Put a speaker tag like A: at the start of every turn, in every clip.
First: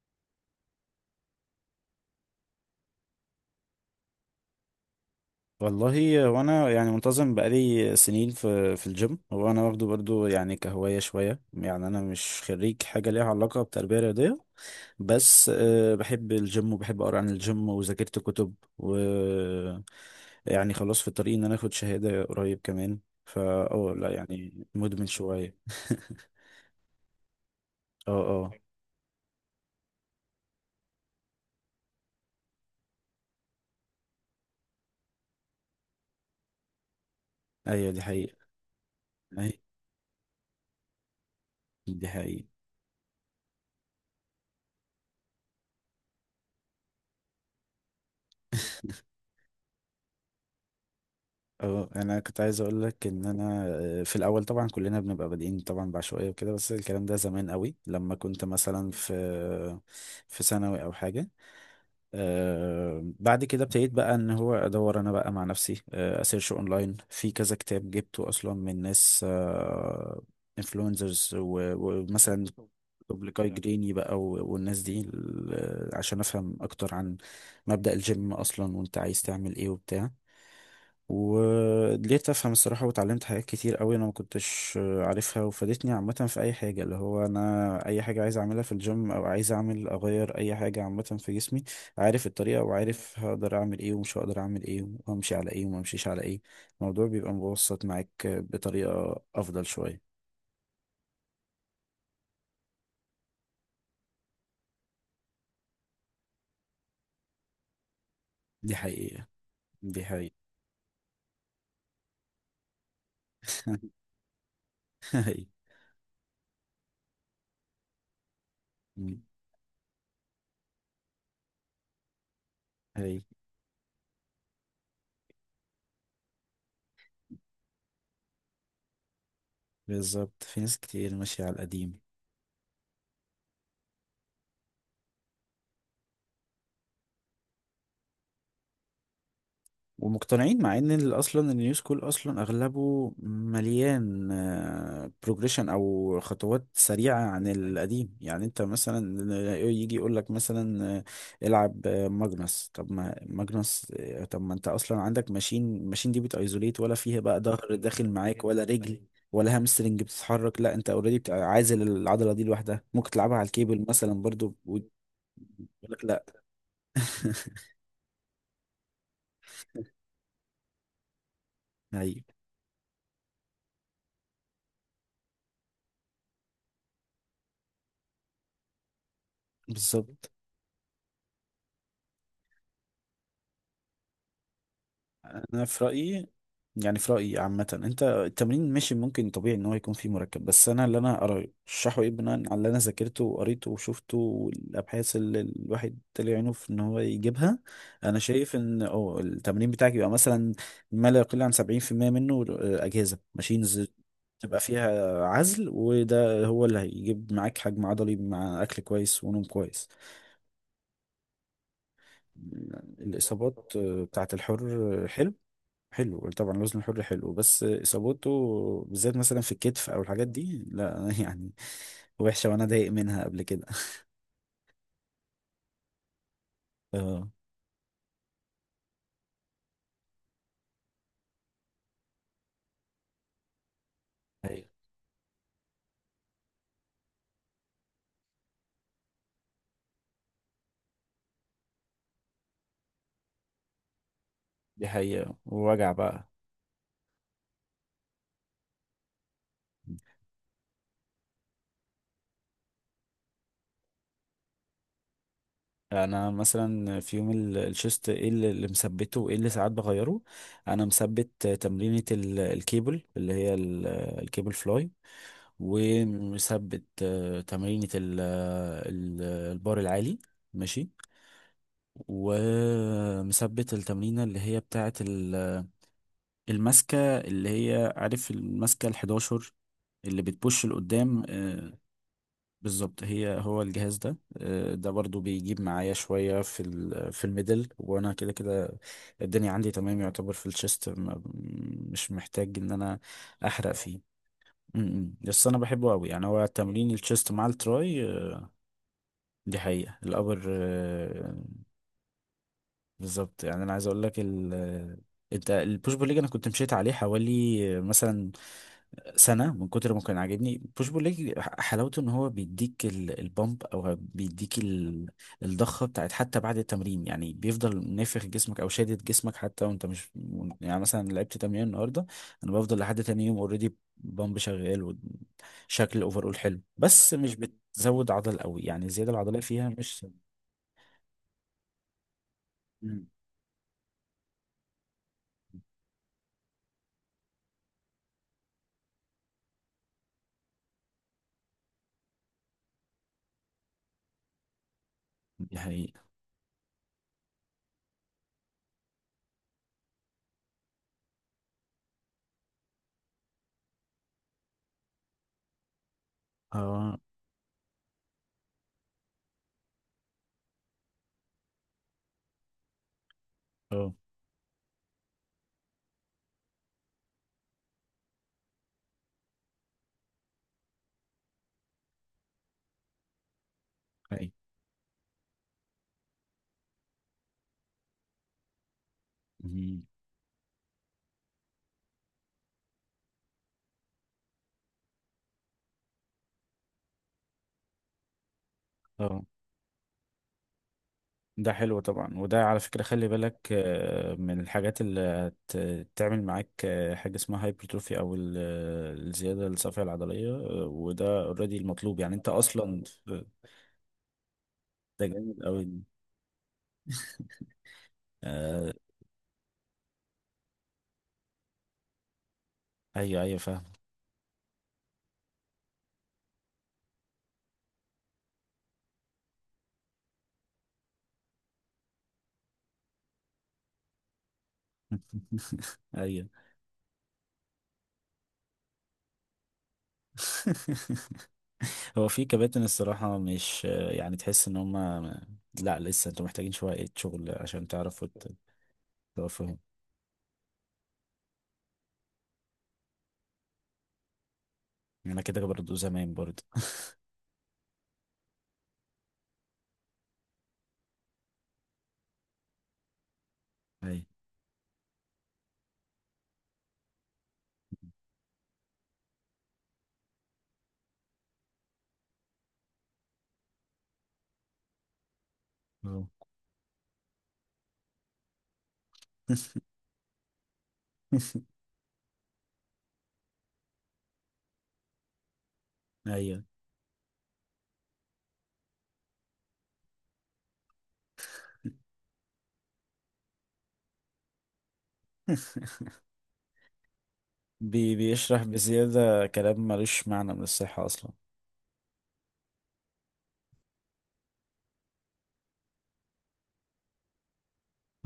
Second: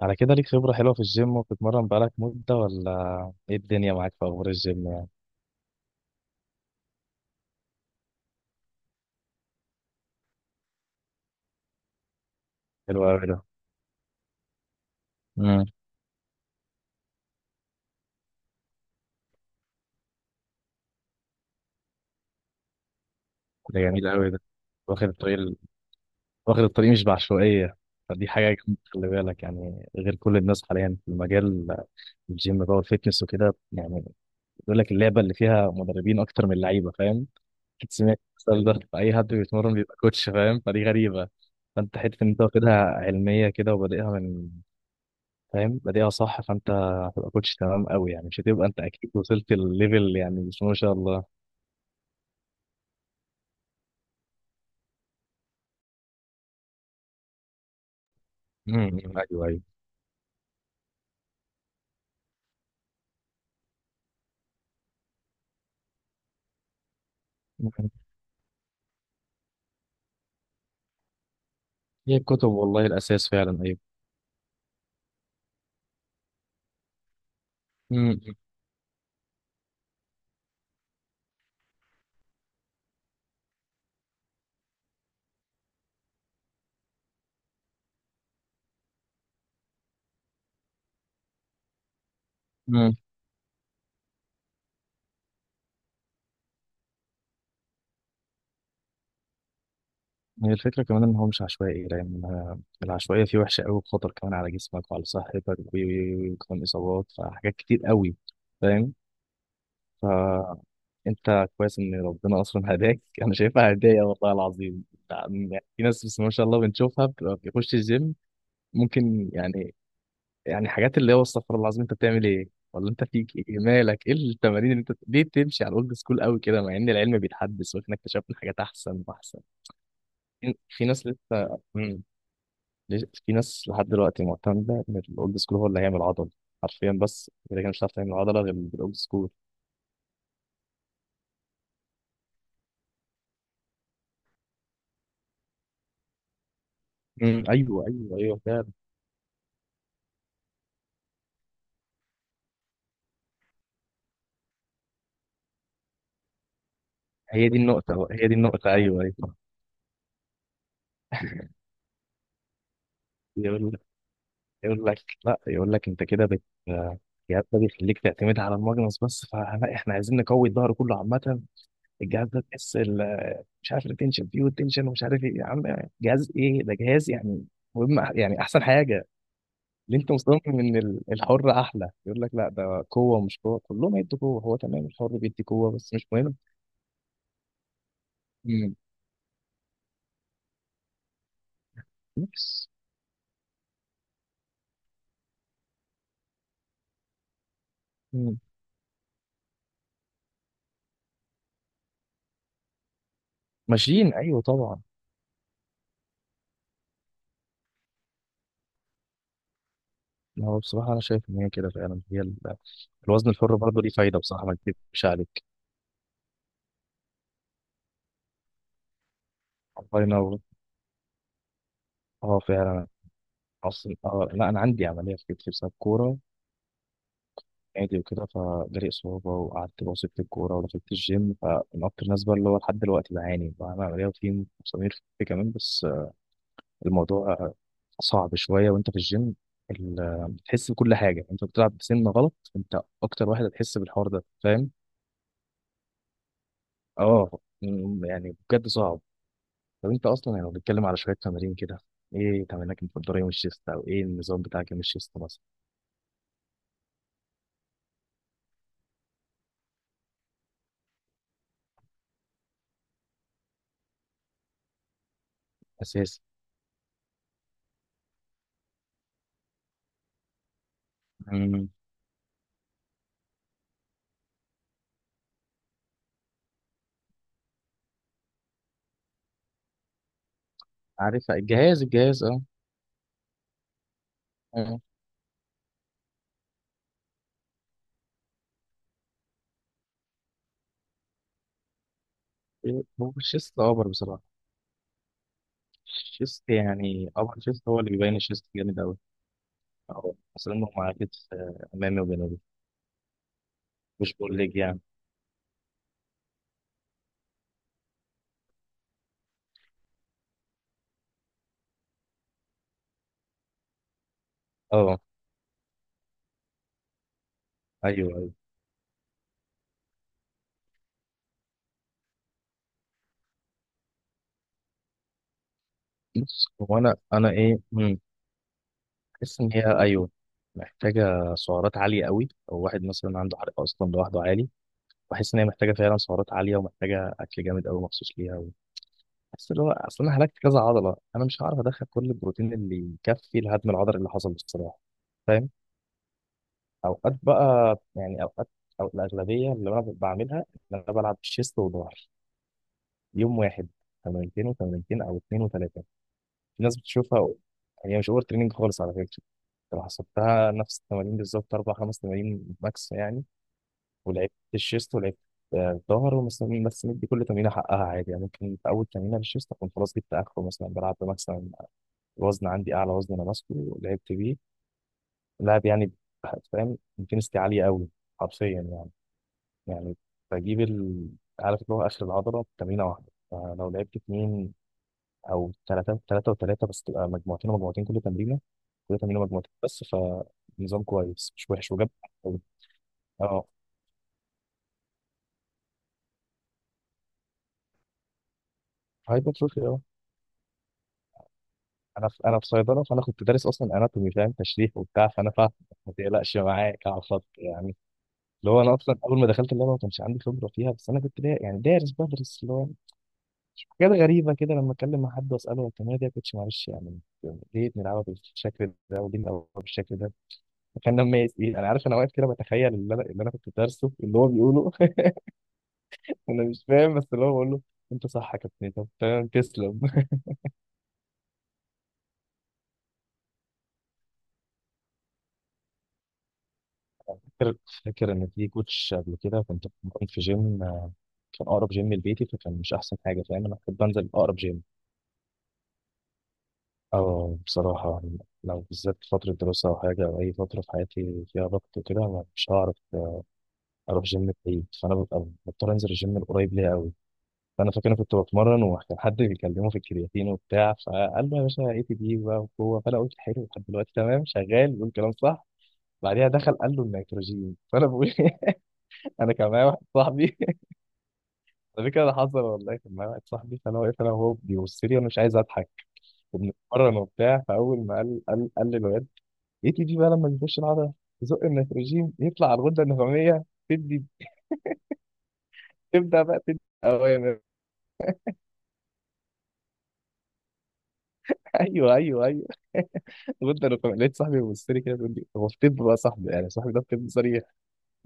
A: على كده، ليك خبرة حلوة في الجيم وبتتمرن بقالك مدة، ولا ايه، الدنيا معاك في أخبار الجيم؟ يعني
B: والله، وانا يعني منتظم بقالي سنين في الجيم. هو انا واخده برضو يعني كهواية شوية، يعني انا مش خريج
A: حلو
B: حاجة ليها
A: أوي ده.
B: علاقة بتربية رياضية. بس
A: امم.
B: أه، بحب الجيم وبحب اقرا عن الجيم وذاكرت كتب، و يعني خلاص في الطريق ان انا اخد شهادة قريب كمان. فا
A: ده جميل
B: لا
A: أوي ده.
B: يعني مدمن
A: واخد الطريق
B: شوية.
A: ال- واخد الطريق مش بعشوائية.
B: اه،
A: فدي حاجة
B: اه.
A: جامدة، خلي بالك يعني، غير كل الناس حاليا في المجال، الجيم بقى والفيتنس وكده يعني. بيقول لك اللعبة اللي فيها مدربين أكتر من لعيبة، فاهم؟
B: ايوه،
A: أكيد
B: دي
A: سمعت
B: حقيقة.
A: المثال ده، فأي حد
B: أي-
A: بيتمرن بيبقى كوتش، فاهم، فدي غريبة. فأنت
B: دي
A: حتة إن أنت
B: حقيقة.
A: واخدها علمية كده وبادئها من، فاهم، بادئها صح، فانت هتبقى كوتش تمام قوي، يعني مش هتبقى انت، اكيد وصلت الليفل يعني، بسم الله ما شاء الله.
B: اه، انا كنت عايز اقول لك ان انا في الاول طبعا كلنا بنبقى بادئين طبعا بعشوائيه وكده، بس الكلام ده زمان قوي لما كنت مثلا في
A: ايوه ايوه.
B: ثانوي او حاجه. بعد كده ابتديت بقى ان هو ادور انا بقى مع نفسي، اسيرش اونلاين، في كذا كتاب
A: أمم.
B: جبته اصلا من ناس انفلونزرز،
A: هي
B: ومثلا
A: الكتب والله الاساس
B: بوبليكاي
A: فعلا، ايوه.
B: جريني بقى، والناس دي عشان افهم اكتر عن مبدأ
A: امم.
B: الجيم اصلا، وانت عايز تعمل ايه وبتاع. ولقيت افهم الصراحه، واتعلمت حاجات كتير قوي انا ما كنتش عارفها، وفادتني عامه في اي حاجه، اللي هو انا اي حاجه عايز اعملها في الجيم او عايز اعمل اغير اي حاجه عامه في جسمي. عارف الطريقه،
A: أمم.
B: وعارف هقدر اعمل ايه ومش هقدر اعمل ايه، وامشي على ايه وما امشيش على ايه. الموضوع بيبقى مبسط معاك بطريقه افضل شويه.
A: هي الفكره كمان ان هو مش عشوائي، لان العشوائيه فيه وحشه قوي، بخطر كمان على جسمك وعلى صحتك، وكمان اصابات، فحاجات كتير قوي،
B: دي
A: فاهم؟
B: حقيقه، دي حقيقه.
A: فانت كويس ان ربنا اصلا هداك، انا شايفها هدايا والله العظيم.
B: هي
A: يعني في ناس، بس ما شاء الله بنشوفها، بتبقى بيخش الجيم ممكن يعني، يعني حاجات اللي هو استغفر الله العظيم، انت بتعمل ايه ولا انت
B: هي
A: فيك ايه، مالك، ايه التمارين اللي انت ليه بتمشي على الاولد سكول قوي كده، مع ان العلم بيتحدث واحنا اكتشفنا حاجات احسن واحسن.
B: بالظبط،
A: في
B: في ناس
A: في ناس
B: كتير ماشيه على
A: لسه.
B: القديم
A: مم. في ناس لحد دلوقتي معتمده ان الاولد سكول هو اللي هيعمل عضل حرفيا، بس اذا كان مش هتعرف تعمل عضله غير بالاولد سكول.
B: ومقتنعين، مع ان اصلا النيو سكول اصلا اغلبه مليان بروجريشن او خطوات سريعه
A: مم
B: عن
A: ايوه
B: القديم.
A: ايوه ايوه
B: يعني انت
A: فعلا.
B: مثلا يجي يقول لك مثلا العب ماجنس. طب ما ماجنس آه، طب ما انت اصلا عندك ماشين. الماشين دي بتايزوليت، ولا فيها بقى
A: هي دي
B: ظهر
A: النقطه
B: داخل
A: بقى، هي دي
B: معاك، ولا
A: النقطه،
B: رجل،
A: ايوه ايوه.
B: ولا هامسترنج بتتحرك؟ لا، انت اوريدي عازل العضله دي لوحدها، ممكن تلعبها على
A: يقول لك
B: الكيبل مثلا برضو.
A: يقول
B: ويقول
A: لك لا، يقول لك انت
B: لك لا.
A: كده بت، يا ده بيخليك تعتمد على الماجنس بس، فلا احنا عايزين نقوي الظهر كله عامه.
B: ايوه
A: الجهاز ده تحس مش عارف التنشن فيه والتنشن، ومش عارف ايه، يا عم جهاز ايه ده؟ جهاز يعني مهم، يعني احسن حاجه اللي انت
B: بالظبط.
A: مصمم ان الحر احلى. يقول لك لا، ده قوه مش قوه، كلهم هيدوا قوه، هو تمام الحر بيدي
B: انا
A: قوه
B: في
A: بس مش
B: رايي،
A: مهم.
B: يعني في رايي عامه، انت التمرين
A: امم.
B: ماشي، ممكن طبيعي ان هو يكون فيه مركب، بس انا اللي انا ارشحه ايه بناء على
A: بس.
B: اللي انا ذاكرته وقريته وشفته والابحاث اللي الواحد طلع عينه في ان هو يجيبها، انا
A: امم.
B: شايف ان اه التمرين بتاعك يبقى مثلا ما لا يقل عن 70% منه اجهزه ماشينز
A: ماشيين ايوه
B: تبقى
A: طبعا.
B: فيها عزل، وده هو اللي هيجيب معاك حجم عضلي مع اكل كويس ونوم كويس.
A: ما هو بصراحه انا شايف ان هي كده فعلا، هي الوزن الحر
B: الاصابات
A: برضه ليه فايده،
B: بتاعت
A: بصراحه ما
B: الحر
A: اكذبش
B: حلو.
A: عليك.
B: حلو طبعا الوزن الحر حلو، بس اصابته بالذات مثلا في الكتف او
A: الله
B: الحاجات
A: ينور.
B: دي لا، يعني
A: اه
B: وحشه، وانا
A: فعلا.
B: ضايق منها قبل كده.
A: اصلا اه لا، انا عندي عمليه في كتفي بسبب كوره،
B: اه.
A: عادي وكده، فجالي إصابة وقعدت باصي في الكورة ودخلت الجيم، فمن أكتر الناس بقى اللي هو لحد دلوقتي بعاني، بعمل عملية وفي
B: أيوة.
A: مسامير في كمان، بس الموضوع صعب شوية وأنت في الجيم، بتحس بكل حاجة، أنت بتلعب بسن غلط، أنت أكتر واحد هتحس بالحوار ده، فاهم؟
B: دي حقيقه ووجع بقى.
A: أه، يعني بجد صعب. طب أنت أصلا يعني لو بنتكلم على شوية تمارين كده، إيه تمارينك المفضلة يوم الشيست، أو إيه النظام بتاعك يوم الشيست مثلا؟
B: انا مثلا في يوم الشيست، ايه اللي مثبته وايه اللي ساعات بغيره. انا مثبت تمرينة الكيبل، اللي هي الكيبل فلاي.
A: أساسي.
B: ومثبت تمرينة ال- البار العالي. ماشي.
A: مم.
B: ومثبت التمرينة اللي هي بتاعة الماسكة، اللي هي عارف الماسكة الحداشر اللي بتبوش لقدام.
A: عارف الجهاز، أه.
B: بالظبط، هو الجهاز ده.
A: آه.
B: ده برضو بيجيب معايا شوية في في الميدل، وانا كده كده الدنيا عندي تمام يعتبر في الشيست. مش محتاج ان انا
A: هو الشيست
B: احرق
A: أوبر
B: فيه.
A: بصراحة.
B: م- م. بس انا بحبه قوي، يعني هو
A: الشيست
B: تمرين
A: يعني،
B: الشيست مع
A: الشيست هو اللي
B: التراي
A: بيبين، الشيست جامد قوي.
B: دي حقيقة
A: اه،
B: الابر
A: اصل انه مع كتف، امامي وجنبي.
B: بالظبط. يعني انا عايز اقول
A: مش
B: لك
A: بقول لك يعني.
B: انت البوش بول ليج انا كنت مشيت عليه حوالي مثلا سنة، من كتر ما كان عاجبني بوش بول ليج. حلاوته ان هو بيديك البامب، او بيديك
A: اه
B: الضخة بتاعت، حتى بعد التمرين يعني بيفضل
A: ايوه
B: نافخ
A: ايوه.
B: جسمك او شادد جسمك حتى وانت مش، يعني مثلا لعبت تمرين النهاردة، انا بفضل لحد تاني يوم اوريدي بامب شغال وشكل اوفرول
A: بص،
B: حلو.
A: هو انا
B: بس
A: انا
B: مش
A: ايه،
B: بتزود عضل قوي، يعني الزيادة العضلية
A: بحس ان هي،
B: فيها مش.
A: ايوه، محتاجه سعرات عاليه قوي، او واحد
B: مم.
A: مثلا عنده حرق اصلا لوحده عالي. بحس ان هي محتاجه فعلا سعرات عاليه، ومحتاجه اكل جامد قوي مخصوص ليها. بحس اللي هو اصل انا هلكت كذا عضله، انا مش هعرف ادخل كل البروتين اللي يكفي الهدم العضلي اللي حصل بصراحه، فاهم؟
B: دي حقيقة.
A: اوقات بقى يعني، اوقات او الاغلبيه اللي انا بعملها، ان انا بلعب شيست وظهر يوم واحد، تمرينتين وتمرينتين او اتنين وتلاته. في ناس
B: اه،
A: بتشوفها، هي مش اوفر تريننج خالص على فكره. لو حسبتها نفس التمارين بالظبط، اربع خمس تمارين ماكس يعني،
B: اه.
A: ولعبت الشيست ولعبت الظهر ومثلا، بس مدي كل تمرينه حقها عادي يعني، ممكن في اول تمرينه للشيست اكون خلاص جبت اخره، مثلا بلعب مثلا وزن عندي، اعلى وزن انا ماسكه ولعبت
B: أي.
A: بيه لعب يعني، فاهم، انتنستي عاليه قوي حرفيا يعني.
B: مم.
A: يعني بجيب عارف اللي هو آخر العضلة بتمرينة واحدة، فلو لعبت اتنين أو تلاتة، تلاتة وتلاتة بس، تبقى مجموعتين ومجموعتين، كل تمرينة، كل تمرينة
B: اه،
A: مجموعتين بس. فنظام كويس مش
B: ده
A: وحش
B: حلو
A: وجاب.
B: طبعا، وده على فكرة خلي
A: اه،
B: بالك من الحاجات اللي هتعمل معاك حاجة اسمها هايبرتروفي، أو الزيادة
A: هايبرتروفي، اه.
B: الصافية العضلية. وده اوريدي المطلوب، يعني أنت
A: أنا في
B: أصلا
A: صيدلة، فأنا كنت دارس أصلا أناتومي، فاهم تشريح
B: ده
A: وبتاع، فأنا
B: جامد
A: فاهم.
B: أوي.
A: ما تقلقش، معاك على الخط يعني. اللي هو
B: آه،
A: أنا أصلا أول ما دخلت اللعبة ما كانش عندي خبرة فيها، بس أنا كنت يعني دارس بدرس اللي هو
B: أيوه أيوه فاهم.
A: حاجات غريبة كده. لما أتكلم مع حد وأسأله، هو التمرينة دي يا كوتش معلش يعني، ليه بنلعبها بالشكل ده وليه بنلعبها بالشكل ده؟ فكان لما إيه أنا عارف، أنا واقف كده بتخيل، اللي أنا كنت دارسه اللي هو بيقوله
B: أيوه.
A: أنا مش فاهم، بس اللي هو بقول له أنت صح يا كابتن، طب تمام، تسلم.
B: هو في كباتن الصراحة مش يعني تحس إن هما لا، لسه أنتوا محتاجين شوية شغل
A: فاكر
B: عشان تعرفوا
A: فاكر إن في كوتش قبل كده
B: توقفوهم.
A: كنت بتمرن في جيم، كان أقرب جيم لبيتي، فكان مش أحسن حاجة، فاهم، أنا كنت بنزل أقرب جيم.
B: أنا كده برضه زمان برضه.
A: أه بصراحة، لو بالذات في فترة دراسة أو حاجة، أو أي فترة في حياتي فيها ضغط وكده، أنا مش هعرف
B: أيوه.
A: اروح جيم بعيد، فانا ببقى مضطر انزل الجيم القريب ليا قوي. فانا فاكر انا كنت بتمرن، وكان حد بيكلمه في الكرياتين وبتاع، فقال له يا باشا ATD بقى وقوه، فانا قلت حلو، لحد دلوقتي تمام، شغال بيقول كلام صح.
B: أه.
A: بعديها دخل قال له النيتروجين، فانا بقول انا كان معايا واحد صاحبي ده كده اللي حصل والله. كان معايا واحد صاحبي، فانا واقف انا وهو بيبص لي، وانا مش عايز اضحك،
B: ايوه.
A: وبنتمرن وبتاع. فاول ما قال للواد ATD بقى لما بيخش العضله، تزق النيتروجين، يطلع على الغده النخاميه، تدي تبدا بقى تدي اوامر.
B: بي بيشرح بزيادة كلام ملوش معنى من الصحة أصلا.
A: ايوه ايوه ايوه لقيت صاحبي بيبص لي كده، بيقول لي، هو في طب بقى صاحبي يعني، صاحبي ده في طب صريح،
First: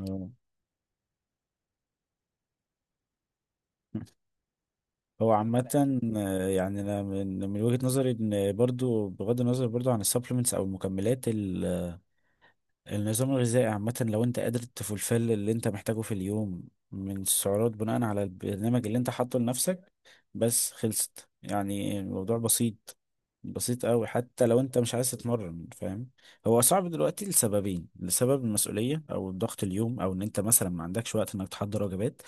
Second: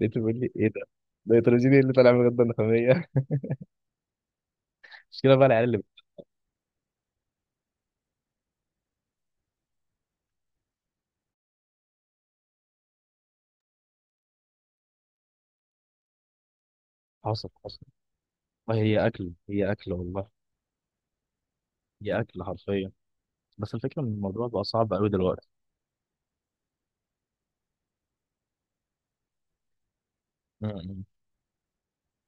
A: لقيته بيقول لي ايه ده؟ ده نيتروجيني اللي طالع من الغده النخاميه
B: هو
A: المشكله بقى العيال اللي...
B: عامة يعني أنا من وجهة نظري، إن برضو بغض النظر برضو عن السبلمنتس أو المكملات، النظام الغذائي عامة لو انت قادر تفلفل اللي انت محتاجه في اليوم من
A: حصل
B: السعرات
A: حصل
B: بناء على
A: والله.
B: البرنامج اللي
A: هي
B: انت
A: اكل،
B: حاطه
A: هي
B: لنفسك،
A: اكل والله،
B: بس خلصت. يعني
A: هي
B: الموضوع
A: اكل حرفيا.
B: بسيط،
A: بس
B: بسيط
A: الفكره
B: قوي
A: ان
B: حتى
A: الموضوع
B: لو
A: بقى
B: انت
A: صعب
B: مش
A: قوي
B: عايز
A: دلوقتي.
B: تتمرن، فاهم؟ هو صعب دلوقتي لسببين: لسبب المسؤولية او الضغط اليوم، او ان انت
A: م-
B: مثلا ما
A: م.
B: عندكش وقت انك تحضر وجبات.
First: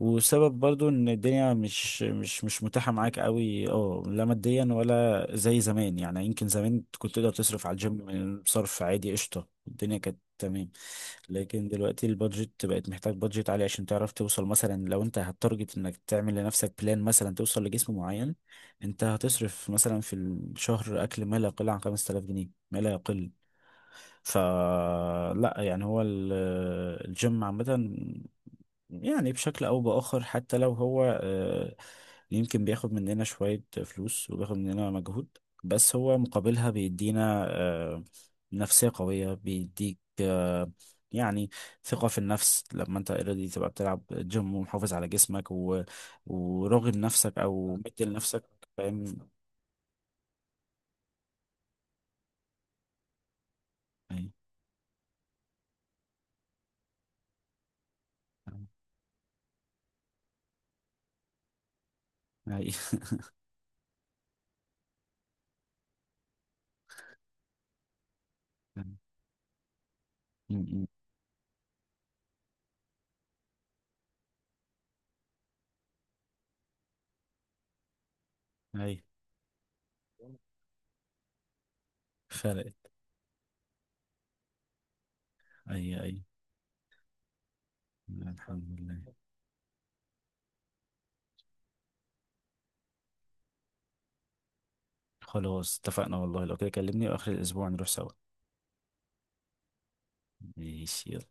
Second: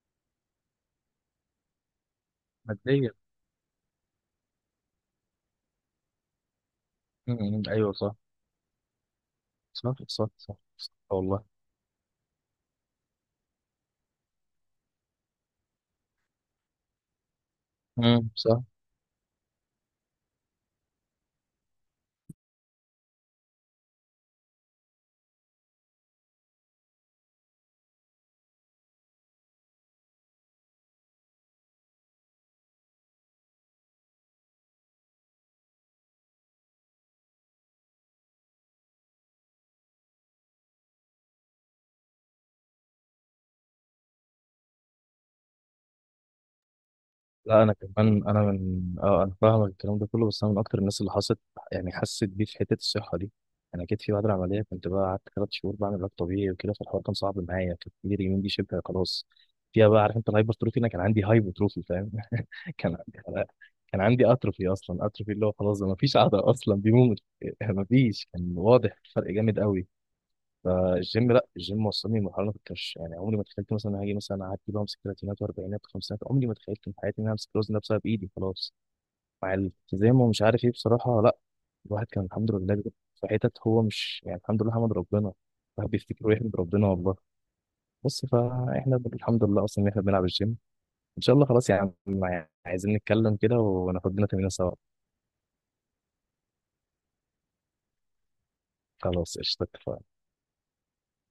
B: وسبب برضو ان الدنيا مش متاحة
A: ماديا.
B: معاك قوي، اه، لا ماديا، ولا زي زمان. يعني يمكن زمان كنت تقدر
A: م- م.
B: تصرف على
A: ايوه صح.
B: الجيم بصرف عادي، قشطة،
A: صح
B: الدنيا كانت
A: صح صح
B: تمام.
A: صح، والله.
B: لكن دلوقتي البادجت بقت، محتاج بادجت عالي عشان تعرف توصل، مثلا لو انت هتارجت انك تعمل لنفسك بلان مثلا توصل لجسم معين،
A: صح.
B: انت هتصرف مثلا في الشهر اكل ما لا يقل عن 5000 جنيه، ما لا يقل. فلا، يعني هو الجيم عامة، يعني بشكل أو بآخر، حتى لو هو يمكن بياخد مننا شوية فلوس وبياخد مننا مجهود، بس هو مقابلها بيدينا نفسية قوية، بيديك يعني ثقة في النفس لما انت اوريدي تبقى بتلعب جيم ومحافظ على جسمك و... وراغب نفسك
A: لا، انا
B: او مدي
A: كمان، انا
B: لنفسك.
A: من
B: فاهم.
A: انا فاهمك الكلام ده كله، بس انا من اكتر الناس اللي حست، يعني حست بيه في حته الصحه دي. انا جيت في بعد
B: اي،
A: العمليه، كنت بقى قعدت 3 شهور بعمل علاج طبيعي وكده، فالحوار كان صعب معايا، كانت ايدي اليمين دي شبه خلاص فيها بقى، عارف انت الهايبرتروفي، انا كان عندي هايبرتروفي فاهم،
B: اي.
A: كان عندي كان عندي اتروفي، اصلا اتروفي اللي هو خلاص ما فيش عضله اصلا، بيموت ما فيش، كان واضح فرق جامد قوي.
B: اي،
A: فالجيم، لا، الجيم وصلني لمرحله انا كنت مش يعني، عمري ما تخيلت مثلا هاجي مثلا اعدي بمسك ثلاثينات واربعينات وخمسينات، عمري ما تخيلت في حياتي ان انا امسك الوزن ده بسبب ايدي خلاص،
B: اي.
A: مع الالتزام ومش عارف ايه بصراحه. لا، الواحد كان الحمد لله
B: فرقت.
A: في حتت، هو مش يعني، الحمد لله، حمد ربنا، الواحد
B: اي، اي.
A: بيفتكر ويحمد ربنا والله. بس
B: الحمد
A: فاحنا
B: لله.
A: الحمد لله اصلا ان احنا بنلعب الجيم. ان شاء الله. خلاص يا عم، عايزين نتكلم كده وناخد لنا تمرين سوا.
B: خلاص اتفقنا، والله لو كده كلمني واخر الاسبوع نروح سوا.
A: خلاص قشطة.
B: ماشي، يلا.